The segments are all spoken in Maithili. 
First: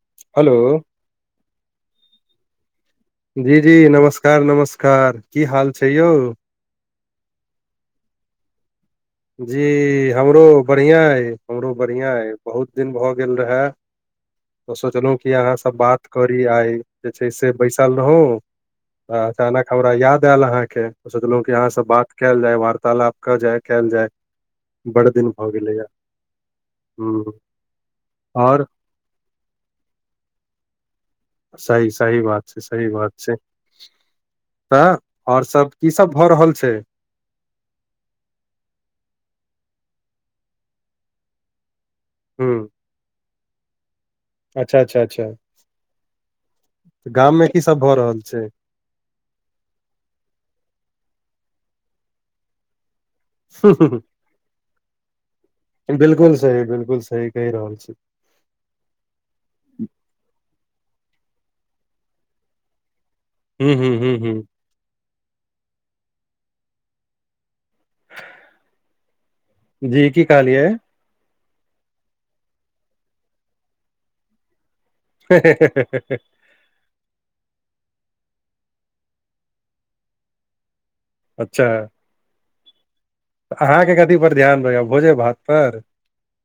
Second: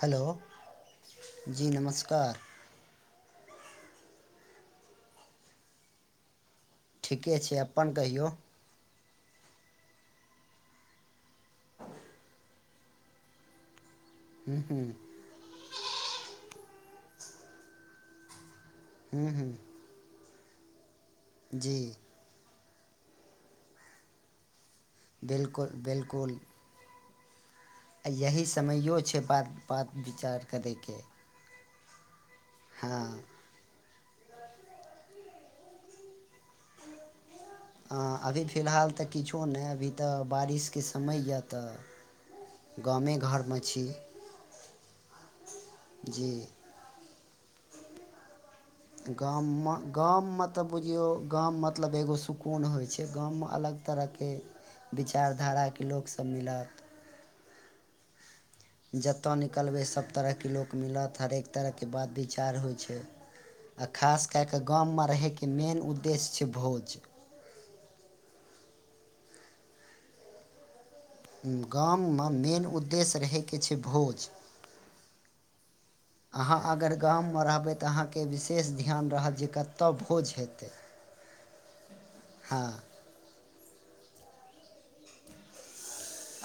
हेलो जी नमस्कार, जी जी नमस्कार नमस्कार, की हाल छै यौ? ठीके छै। अप्पन कहियौह? जी हमरो बढ़ियां अइ हमरो बढ़ियां अइ बहुत दिन भऽ गेल रहेए। तऽ सोचलहु कि अहाँ स बात करी आइ जे छै से बैसल रहूं, तऽ अचानक हमरा याद आएल अहाँके सोचलहु कि अहाँ जी से बात केएल जाय वार्तालाप कऽ जाय। केएल जाय बड़ दिन भऽ बिलकुल गेलैये। हूॅं। आ यही समैयो छै बात, बात विचार करय के। सही, सही बात छै सही बात छै। तह और सभ कीसभ भऽ रहल छै? हँ अभी फिलहाल ते किछो नै अभी तऽ बारिश के समय यऽ तऽ हूं गामे घर मे छी। अच्छा, अच्छा, अच्छा, जी गाम मे की सब भऽ रहल छै? गाम म - गाम म तऽ बुझियौ गाम मतलब एगो सुकून होइ छै। एक गाम मे अलग छै तरह के विचारधारा के बिलकुल सही बिलकुल सही कहि रहल छी। जतऽ निकलबै सब तरहके लोक मिलत हरेक तरह के बात विचार होइ छै। हूँ आ हूँ हूँ खास हूँ केए कऽ गाम मे रहय के मेन उद्देश्य छै भोज। जी की कहलियै? गाम मे मेन उद्देश्य रहै के छै भोज। ह [inaudible] अहाँ अगर गाममे रहबै तऽ अहाँके विशेष ध्यान रहत जे कतऽ भोज हेतै? अच्छा। [inaudible] हँ। तऽ अहाँके कथी पर ध्यान रहैया, भोजे भात पर?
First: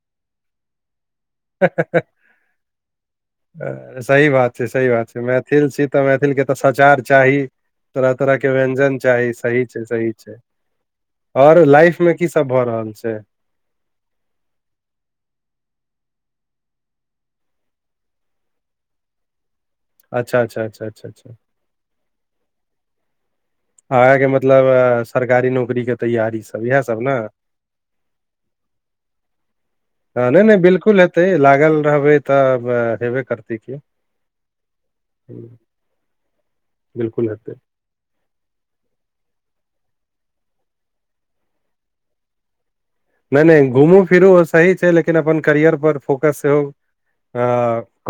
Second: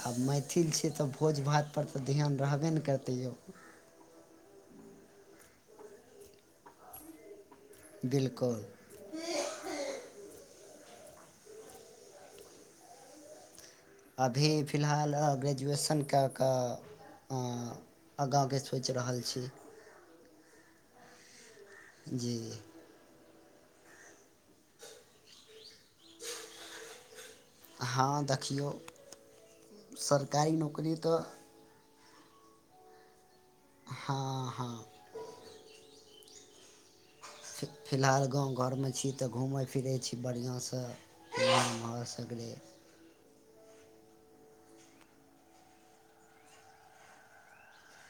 हम मैथिल छियै तऽ भोज भात पर तऽ ध्यान रहबे ने करतै यौ? [inaudible] सही बात। से सही बात छै मैथिल छी तऽ मैथिलके तऽ सचार चाही। तरह तरह के बिलकुल व्यञ्जन चाही सही। सही छै [inaudible] आओर लाइफ मे की सब भऽ रहल छै? अभी फिलहाल ग्रेजुएशन क क अं आगाँके सोचि रहल छी। अच्छा-अच्छा-अच्छा-अच्छा-अच्छा। [unintelligible] जी। आहाँके मतलब सरकारी नौकरी के तैयारी सब, इएह सब न। हँ देखियौ। हं सरकारी नै-नै नौकरी बिलकुल तऽ हेतै, लागल रहबै त ब हेबे करतै की? हँ हँ हुं [inaudible] बिलकुल हेतै। फिलहाल गाँव घरमे छी तऽ घूमै फिरै छी बढ़ियां सँ। [unintelligible] सगरे। नै-नै घुमू फिरु सही छै, लेकिन अपन करियर पर फोकस सेहो अ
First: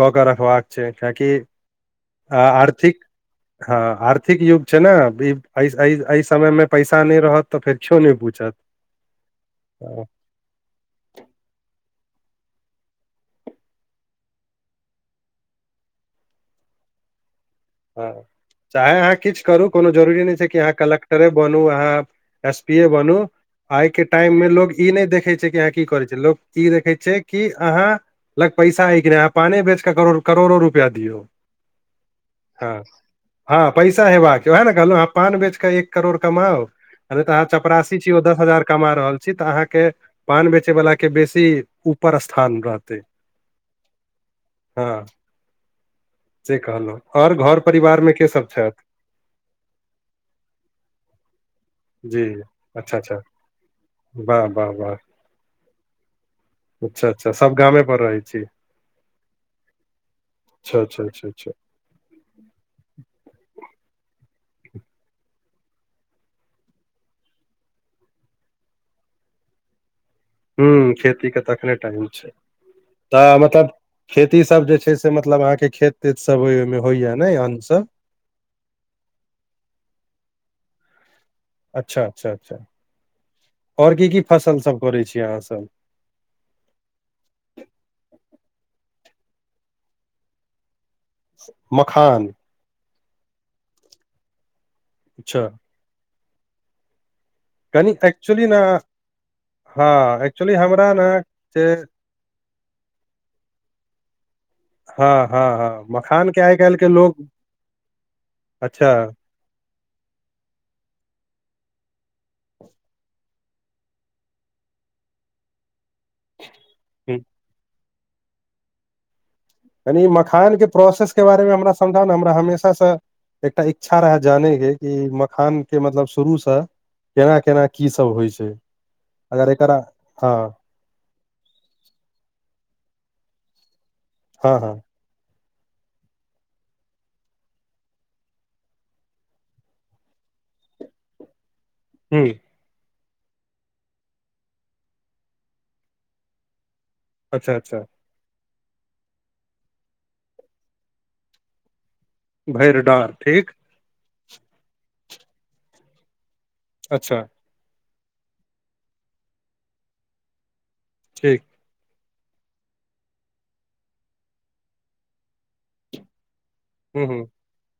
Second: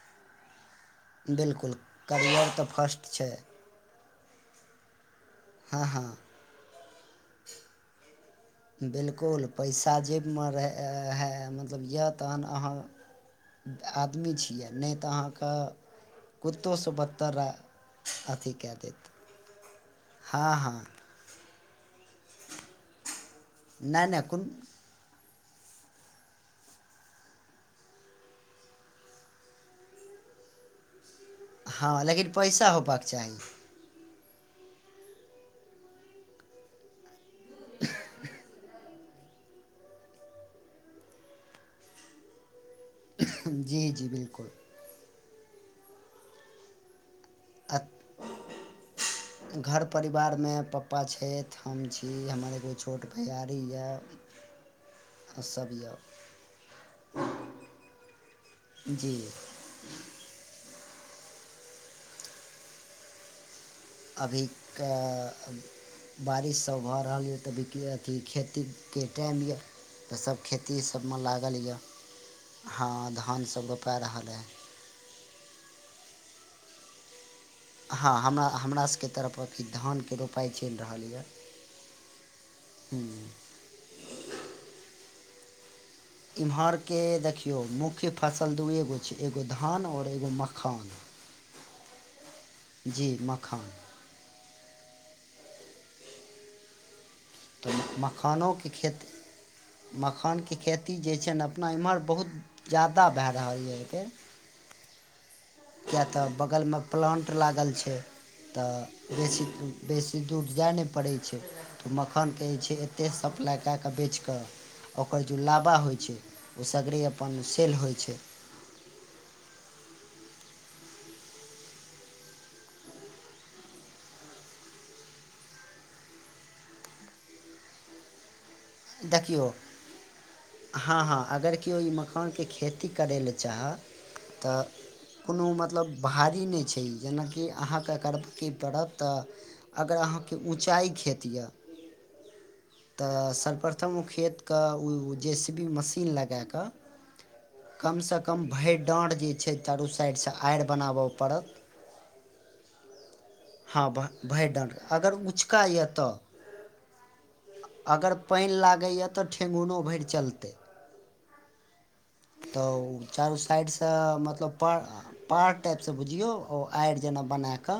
क-क रखबाक छै, किएकि बिलकुल [inaudible] आ करियर तऽ आर्थिक फर्स्ट छै हँ आर्थिक युग छै न, वी ऐ हँ ऐ हँ अही समय मे पैसा नै रहत तऽ फेर किओ नै पूछत। बिलकुल पैसा हँ जेबमे रहा हा मतलब य त अहाँ आदमी छी आ नै तऽ अहाँके [inaudible] कुत्तोसँ बत्तर रा [inaudible] हँ चाहे अहाँ किछ करू, कोनो जरूरी नै छै हँ कि अहाँ हँ कलेक्टरे बनूं अहाँ एस पीए बनूं, आइ के नहि नहि टाइम मे कोन लोग ई नै देखे छै कि अहाँ की करै छी। लोक ई देखे छै कि अहाँ लग पैसा ऐ कि नै। अहाँ पाने बेच क करो करोड़ो रुपआ दियौ। हँ लेकिन पैसा हँ होबाक [inaudible] चाही हँ पैसा हेबाक छै, उएह ने कहलहुँ ह पान बेच कऽ एक करोड़ कमाउ अभी तऽ अहाँ चपरासी छी ओ दस हजार कमा रहल छी तऽ अहाँके पान बेचै वला के बेसी ऊपर स्थान रहतै। [unintelligible] जी जी बिलकुल। हँ [inaudible] से कहलहुँ आओर घर परिवारमे के सभ छथि? घर परिवारमे पप्पा छथि, हम छी हमर एगो छोट भैयारी या। वाह-वाह-वाह। फंसबिअ अच्छा-अच्छा सब गामे पर रहै छी। [inaudible] जी अच्छा-अच्छा-अच्छा- अच्छा। अभी का अ बारिश सब भऽ रहल य तऽ [unintelligible] अथी खेतीके टाइम य। हुं खेती के त अखने टाइम छै। हँ तऽ धान सब मतलब रोपा रहल अइ खेती सब जे छै स से मतलब अहाँके खेत तेत सब अइ, ओइ मे होइया ने अन्न सब? हँ हमरा हमरा सबके तरफ अथि धानके रोपाइ चलि रहल यऽ अच्छा अच्छा अच्छा आओर की की फसल सब करै छीियै अहाँसभ। इम्हर के देखियो मुख्य फसल दूए गो छै। एगो धान और एगो मखान। मखान। जी मखान अच्छा तऽ कनि एक्चुअली ने मखानोके खेती हँ एक्चुअली मखानके हमरा खेती जे छै। ने से अपना एमहर बहुत ज्यादा भए रहल यऽके हँ हँ हँ किएक तऽ मखान के आइ काल्हि बगलमे के लोग प्लान्ट लागल छै। अच्छा तऽ बेसी। बेसी दूर जाय नहि पड़ै छै। तऽ मखानके जे छै। एते सप्लाइ कए कऽ बेच कऽ ओकर जे लाबा होइ छै ओ सगरे ह अपन सेल होइ छै। यानि ई मखानके प्रोसेस के बारेमे हमरा समझाउ ने हमरा हमेशासँ एकटा इच्छा रहै जानैके कि मखान के मतलब शुरूसँ केना केना की सब होइ छै। देखियौ। अगर एकरा हँ हँ हँ अगर केओ ई मखानके खेती करय लए चाहय हँ तऽ हँ कोनो मतलब भारी नहि छै जेनाकि अहाँकेँ एकर की पड़त तऽ अगर अहाँके ऊँचाइ खेत यए। हूँ। तऽ सर्वप्रथम खेतके ओ जे सी बी मशीन लगाए कऽ। अच्छा अच्छा। कमसँ कम भरि डाँढ़ जे छै चारू साइडसँ आएड़ बनाबऽ पड़त भैरडार ठीक। हँ भ भरि डाँढ़ अगर उँचका यए तऽ। अच्छा। अगर पानि लागैए तऽ ठेहुुनो भरि चलतै। ठीक। तऽ ओ चारू साइडसँ मतलब पार पाहाड़ टाइपसँ बुझियौ। आएड़ ह ह जेना बनाकऽ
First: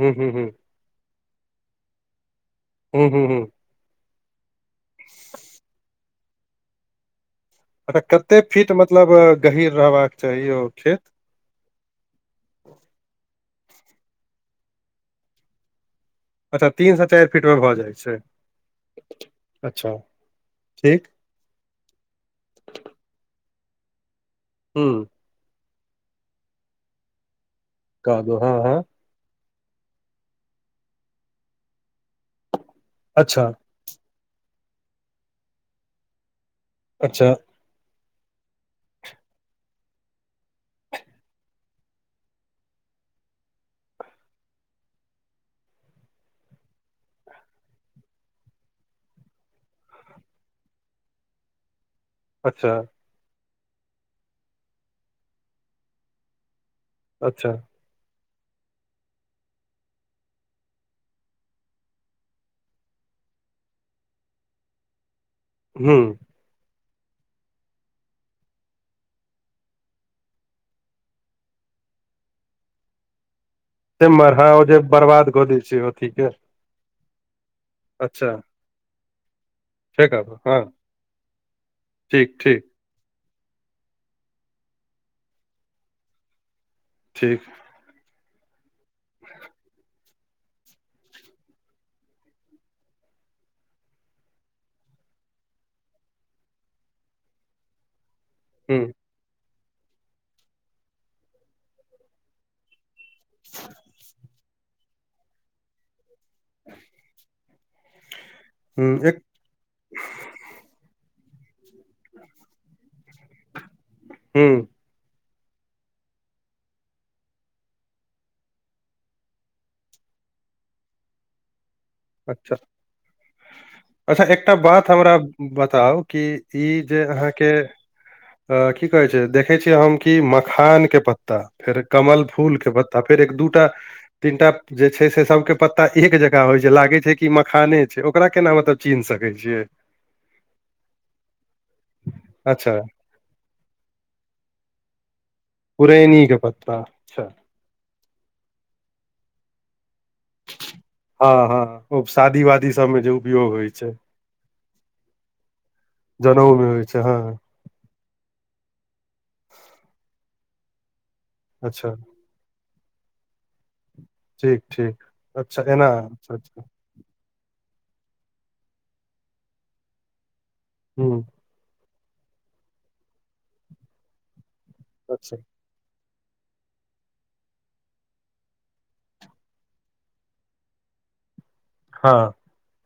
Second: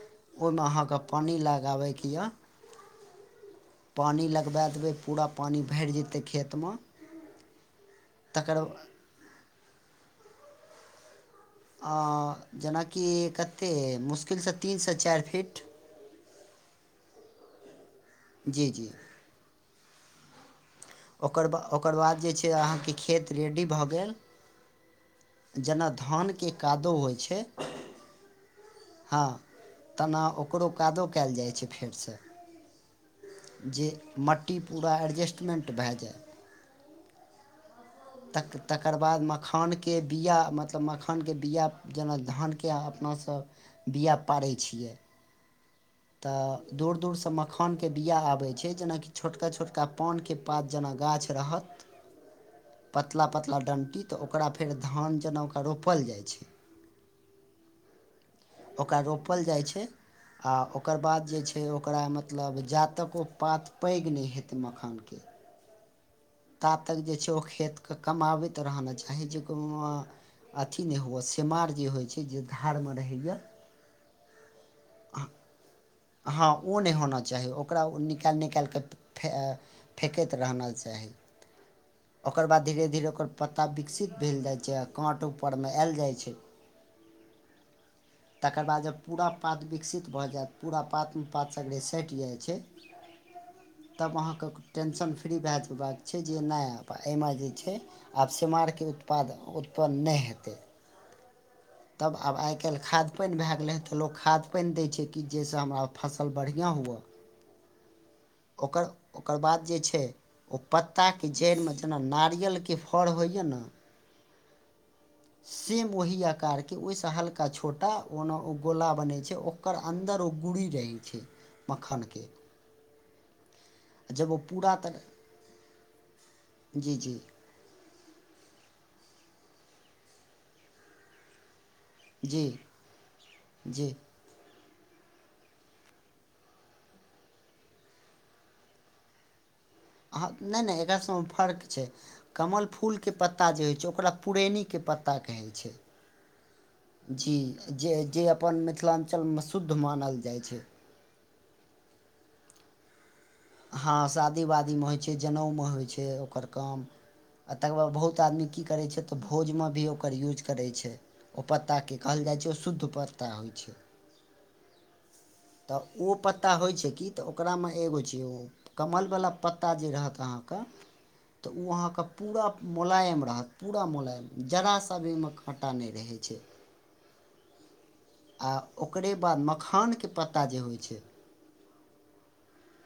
ह ह अहाँके पानि लगाबैके यऽ। हू हू हू। पानि लगबा देबै पूरा पानि भरि जेतै खेतमे। अ कते तकर फीट मतलब गहीर रहबाक चाही ओ खेत अ जेनाकि कतेक मुश्किलसँ तीनसँ चारि फीट अच्छा तीनसँ चारि फीटमे भऽ जाइ छै। जी जी। अच्छा ठीक ओकर ब ओकर बाद जे छै अहाँके खेत रेडी भऽ गेल हू। जेना धानके कादो होइ छै। कादो हँ हँ। हँ तेना ओकरो कादो कयल जाइ छै फेरसँ। अच्छा। जे मट्टी पूरा एडजस्टमेंट भए जाय। अच्छा। तक तकर बाद मखानके बीआ मतलब मखानके बीआ जेना धानके अपनासभ- - बिया पारै छियै- - तऽ दूर दूरसँ मखानके बिया आबै छै जेनाकि छोटका छोटका पानके- - पात जेना गाछ रहत- - अच्छा- - पतला पतला डणटी तऽ ओकरा फेर धान जेना ओकरा रोपल जाइ छै- - अच्छा- - ओकरा रोपल जाइ छै आ ओ- - ओकर बाद जे छै ओकरा मतलब जातक ओ पात पैघ नहि हेतै मखानके हू कातल जे छै ओ खेतक कमभावेत रहा मे चही जे को मा अथी नइ हुअ सेमार जे होइ छै जे घारमे रहै इये सेमर हओ जे बर्बाद कऽ दै छै ओथीके हँ ओ नयि होना चाही ओकरा निकाइल निकाइलके फ-ए से फेकैत कहबो हँ रहना चाही ठीक ओकर बाद ठीक धीरे धीरे ओकर पत्ता विकसित भेल जाइ छै आ काँट ऊपरमे आयल जाइ छै। ठीक। तकर बाद जब पूरा पात विकसित भ जेत पूरा पातमे पात सगें सइट जाइ छै‌। [inaudible] तब अहाँक क टेंशन फ्री रहेत हे भय। छै जे ना पा एमे जे छै आब हूँ सेमारके उत्पाद उत्पन्न नइ हेतै। तब आब आइ कैल खाद पइन भए गेलै हँ तऽ लोक खाद पाइन दै छै कि जे सँ हमरा फसल बढ़िआँ हुअ। [inaudible] ओकर - एक ओकर बाद जे छै ओ पत्ताके जइड़मे जेना नारियलके फर होइए न हम्म सेम ओही आकार के ओइ सँ हल्का, छोटा ओना ओ गोला बनै छै ओकर अन्दर ओ गुड़ी रहै छै। मखाने अच्छा अच्छा जब ओ एकटा पूरा बात तरह हमरा बताउ कि ई जी जे जी अहाँके अ की कहे छै देखै छियै हम कि मखान के पत्ता फेर कमल जी फूल के पत्ता, फेर एक दूटा जी तीनटा जे छै से सबके पत्ता एक जेका होइ छै लागै छै कि मखाने छै, ओकरा केना मतलब चिन्ह सकैऽ छियै? हँ नयि नयि एकरा सब फर्क छै कमल अच्छा फूलके पत्ता जे होइ छै ओकरा पुरेनीके पत्ता कहै छै। पुरेनी के पत्ता अच्छा जी जे-जे अपन मिथिलांचल में शुद्ध मानल जाइ छै। हँ-हँ ओ शादी वादी सबमे जे उ हँ शादी वादीमे होइ छै, जनउमे होइ छै ओकर जनउ मे काम। होइ छै हँ आ तकर बाद बहुत आदमी की करै छै तऽ भोजमे भी ओकर यूज करै छै। ओ अच्छा पत्ताके कहल जाइ छै ओ शुद्ध पत्ता होइ छै। ठीक ठीक अच्छा तऽ एना ओ अच्छा पता अच्छा होइ छै की तऽ ओकरा मे एगो छै ओ कमल वला पत्ता जे रहत अहाँके हम्म तऽ ओ अहाँके पूरा मोलायम रहत पूरा मोलायम जरा सा भी एयि में अच्छा ख ता नै रहै छै। आ ओकरे बाद मखान के पत्ता जे होइ छै, हँ।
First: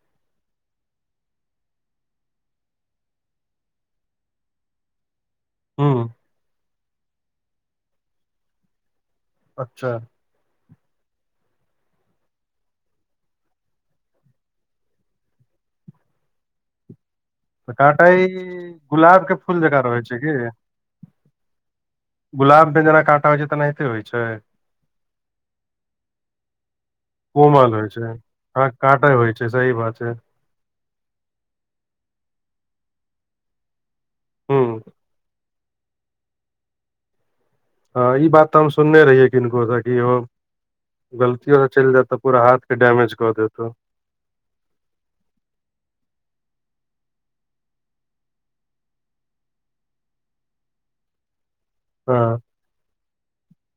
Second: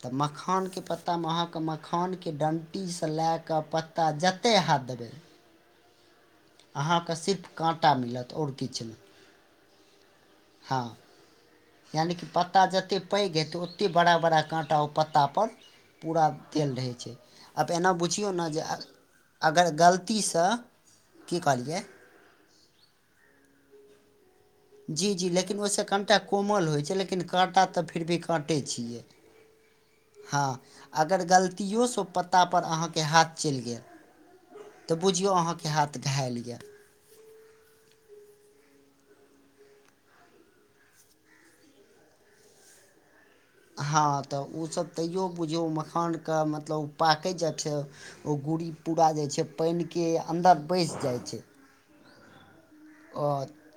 तऽ मखान के पत्ता म अहाँक मखान के डण्टी सँ लेए कऽ पत्ता जत्तै हाथ देबै हूँ अहाँक सिर्फ काँटा मिलत और किछ ने। अच्छा। हँ। यानि कि पत्ता जत्ते पैघ हेतै ओत्ते बड़ा - बड़ा काँटा ओ पत्ता पर पूरा तेल रहै छै। आब तऽ एना काँटा ई बुझियौ नऽ जे अ- गुलाब के फूल अगर जकाँ रहै गलती छै की सँ, की कहलियै, गुलाब मे जेना काँटा होइ छै तेनाहिते होइ छै? जी जी लेकिन ओहि से कनिटा कोमल होइ छै लेकिन काँटा त फिर भी काँटे छियै। से होइ छै सही बात छै। हँ अगर गलतियो सँ पत्ता पर अहाँके हाथ चलि गेल हूँ। त बुझियौ अहाँके हाथ घायल येऽ। हॅं ई बात तऽ हम सुनने रहियै किनको से कि ह गलतियो से चलि जेएत तऽ पूरा हाथ के डैमेज कऽ देत ओ। हँ त उ सब तैयो बुझियौ मखान क मतलब पाकै ज छै ओ गुड़ी पूरा जे छै पाइन के अन्दर बैस जाइ छै। हँ। ओ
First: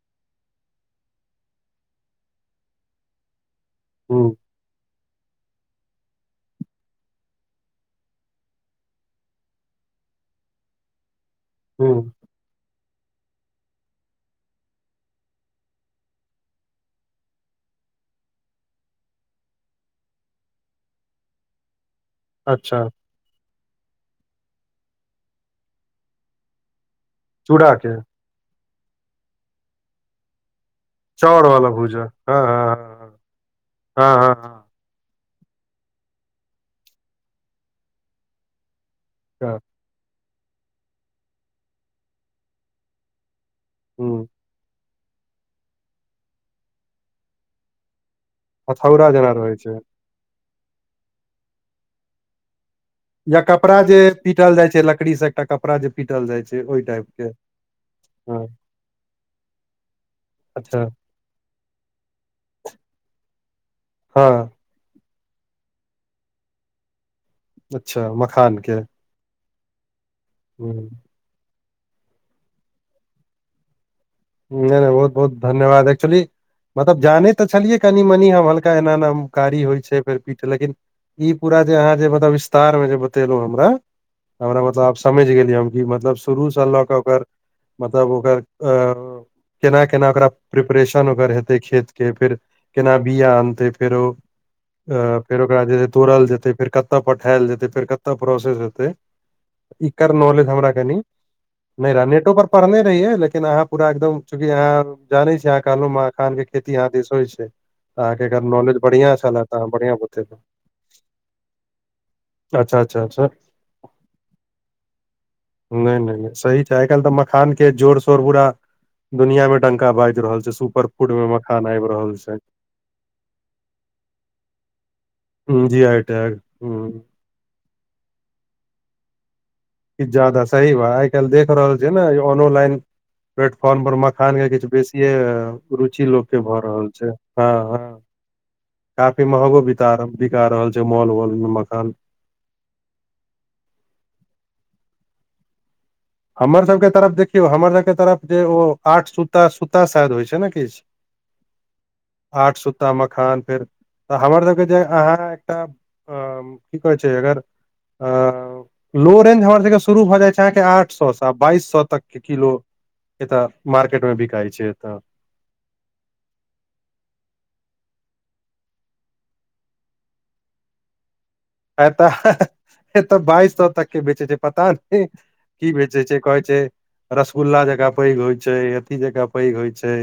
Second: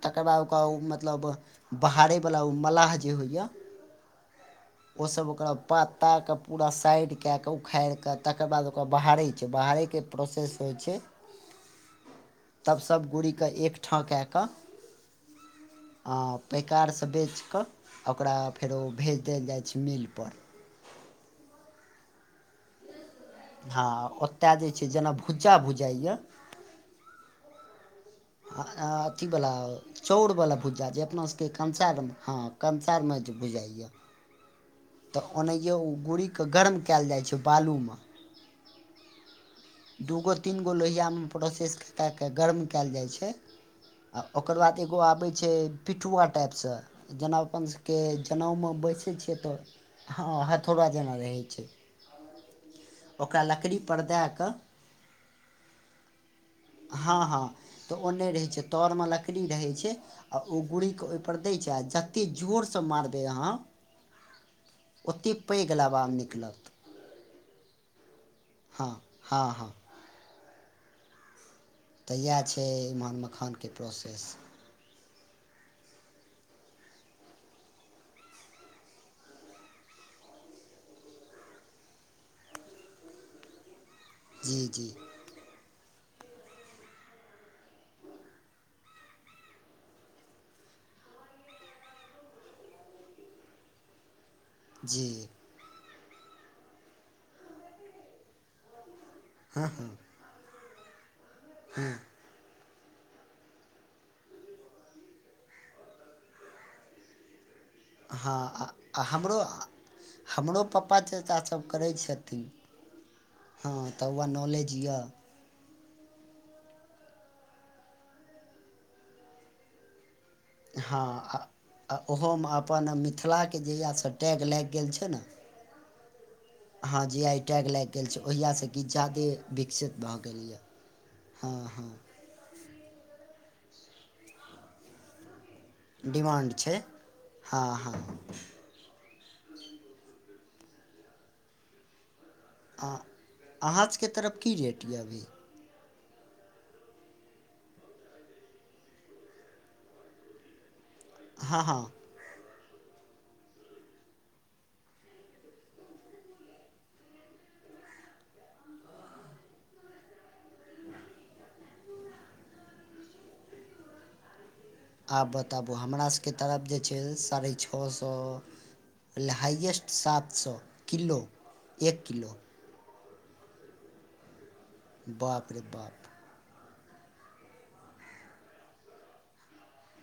तकर बाद ओकरा ओ मतलब बहारैबला ओ मलाह जे होइयऽ, हँ ओ सब ओकरा पत्ता क पूरा साइड केए कऽ उखाड़ि कऽ तकर बाद ओकरा बहारै छै, बहारै के प्रोसेस होइ छै। हूं तब सब गुड़ी क एक ठाँ केए कऽ आ पैकार स बेच कऽ ओकरा फेरो भेज देल जाइत छै मील पर। अच्छा। हँ ओत्तेए जे छै जेना भुज्जा भुजाइयऽ, चूड़ा के? अ अथी बला चौर बला भुज्जा जे अपना चाउर सबके वाला कंसार भूजा मे हँ कंसार म जे भुजाइयऽ। हँ हँ त ओनहिये ओ गुड़ी क गरम केएल जाइ छै बालू मऽ। अच [unintelligible] दू गो तीन गो लोहिया म प्रोसेस केए कऽ गर्म केएल जाइ छै, आ हँ ओक ओकर बाद एगो आबै छै पिठुवा टाइप सँ जेना अपन स के जनउ मे हथौड़ा बैसै जेना छियै तऽ रहै छै हँ हथौड़ा जेना रहै छै। या ओकरा कपड़ा जे लकड़ीपर दए कऽ पीटल जाइ छै लकड़ी से एकटा कपड़ा जे पीटल जाइ छै ओइ टाइप हँ के। हँ तऽ ओ नै रहै हँ छै तर मे लकड़ी रहै छै। आ ओ अच्छा गुड़ी के ओइ पर दै छै आ जत्ते जोर सँ मारबै अहाँ हँ। ओते पैघ लाबा निकलत अच्छा मखान हँ हँ हँ। हूँ। तऽ इएह छै ईमान मखानके प्रोसेस नहि नहि बहुत बहुत धन्यवाद एकचुली मतलब जानै तऽ छलियै कनि मनी हम हल्का एना एना कारी होइ छै फेर पीठ लेकिन ई पूरा जे अहाँ जे मतब विस्तार मे जे बतेलहु हमरा हमरा जी मतलब जी आब समझि गेलियै हम कि मतलब शुरूसँ लऽ कऽ ओकर मतलब ओकर अ केना केना ओकरा प्रिपरेशन ओकर हेतै खेत के फेर केना बिया आनतै फेरो जी अ फेर ओकरा जे तोड़ल जेतै फेर कतऽ पठायल जेते फेर कतय प्रोसेस हेतै एकर नॉलेज हमरा कनि नहि रह नेटो पर पढ़ने रहियै लेकिन अहाँ पूरा एकदम चूँकि यहाँ जाने छी अहाँ कहलहुं मखान के खेती यहाँ दिस हो छै। अहाँके हँ एकर नॉलेज हॅं बढ़िया हमरो छले तऽ अहाँ बढ़िया बतेलहुँ हमरो पप्पा चाचा सब करै छथिन। [unintelligible] हँ तऽ वह नॉलेज यऽ। नहि नहि सही छै आइ काल्हि तऽ मखान के जोर शोर तऽ पुरा दुनिया मे डंका बाजि रहल छै सुपर फूड में मखान आबि आओ रहल छै ओहोमे अपन मिथिलाके जहियास से टैग लागि गेल छै ने। हूं जी टैग हुं हँ जी आइ टैग लाइग गेल छै ओहियासँ किछ जा्यदे। किछ जादा सही बा आइ काल्हि देख हँ रहल छै हँ ने। ऑनोलाइन प्लेटफॉर््म पर मखान के किछ बेसी रुचि लोकके भऽ रहल छै हँ हँ। काफी महगो बित बिका रहल छै मॉल वॉल मे मखान आ अहाँजके तरफ की रेट यऽ अभी हमरसभके तरफ देखियौ हमरसभके तरफ जे ओ आठ सुता सुूता शायद होइ छै ने किछु हँ हँ। आठ सुता मखान फेर तऽ हमर सबके जे अहाँ एकटा। की कहै छै अगर लो रेंज हमर सबके शुरू भऽ जाइ छै अहाँके आठ आठ सौ बाईस सौ तक के किलो एतय मार्केट मे बिकाइ छै एतऽ। आब बताबू हमरा सबके तरफ जे छै साढ़े छओ सौ। हाइएस्ट सात सौ किलो एक एतऽ किलो एतऽ बाइस सौ तक के बेचे छै पता नहि बाप रे की बेचै बाप छै। कहै छै रसगुल्ला जकाँ पैघ होइ छै अथी जकाँ पैघ होइ छै।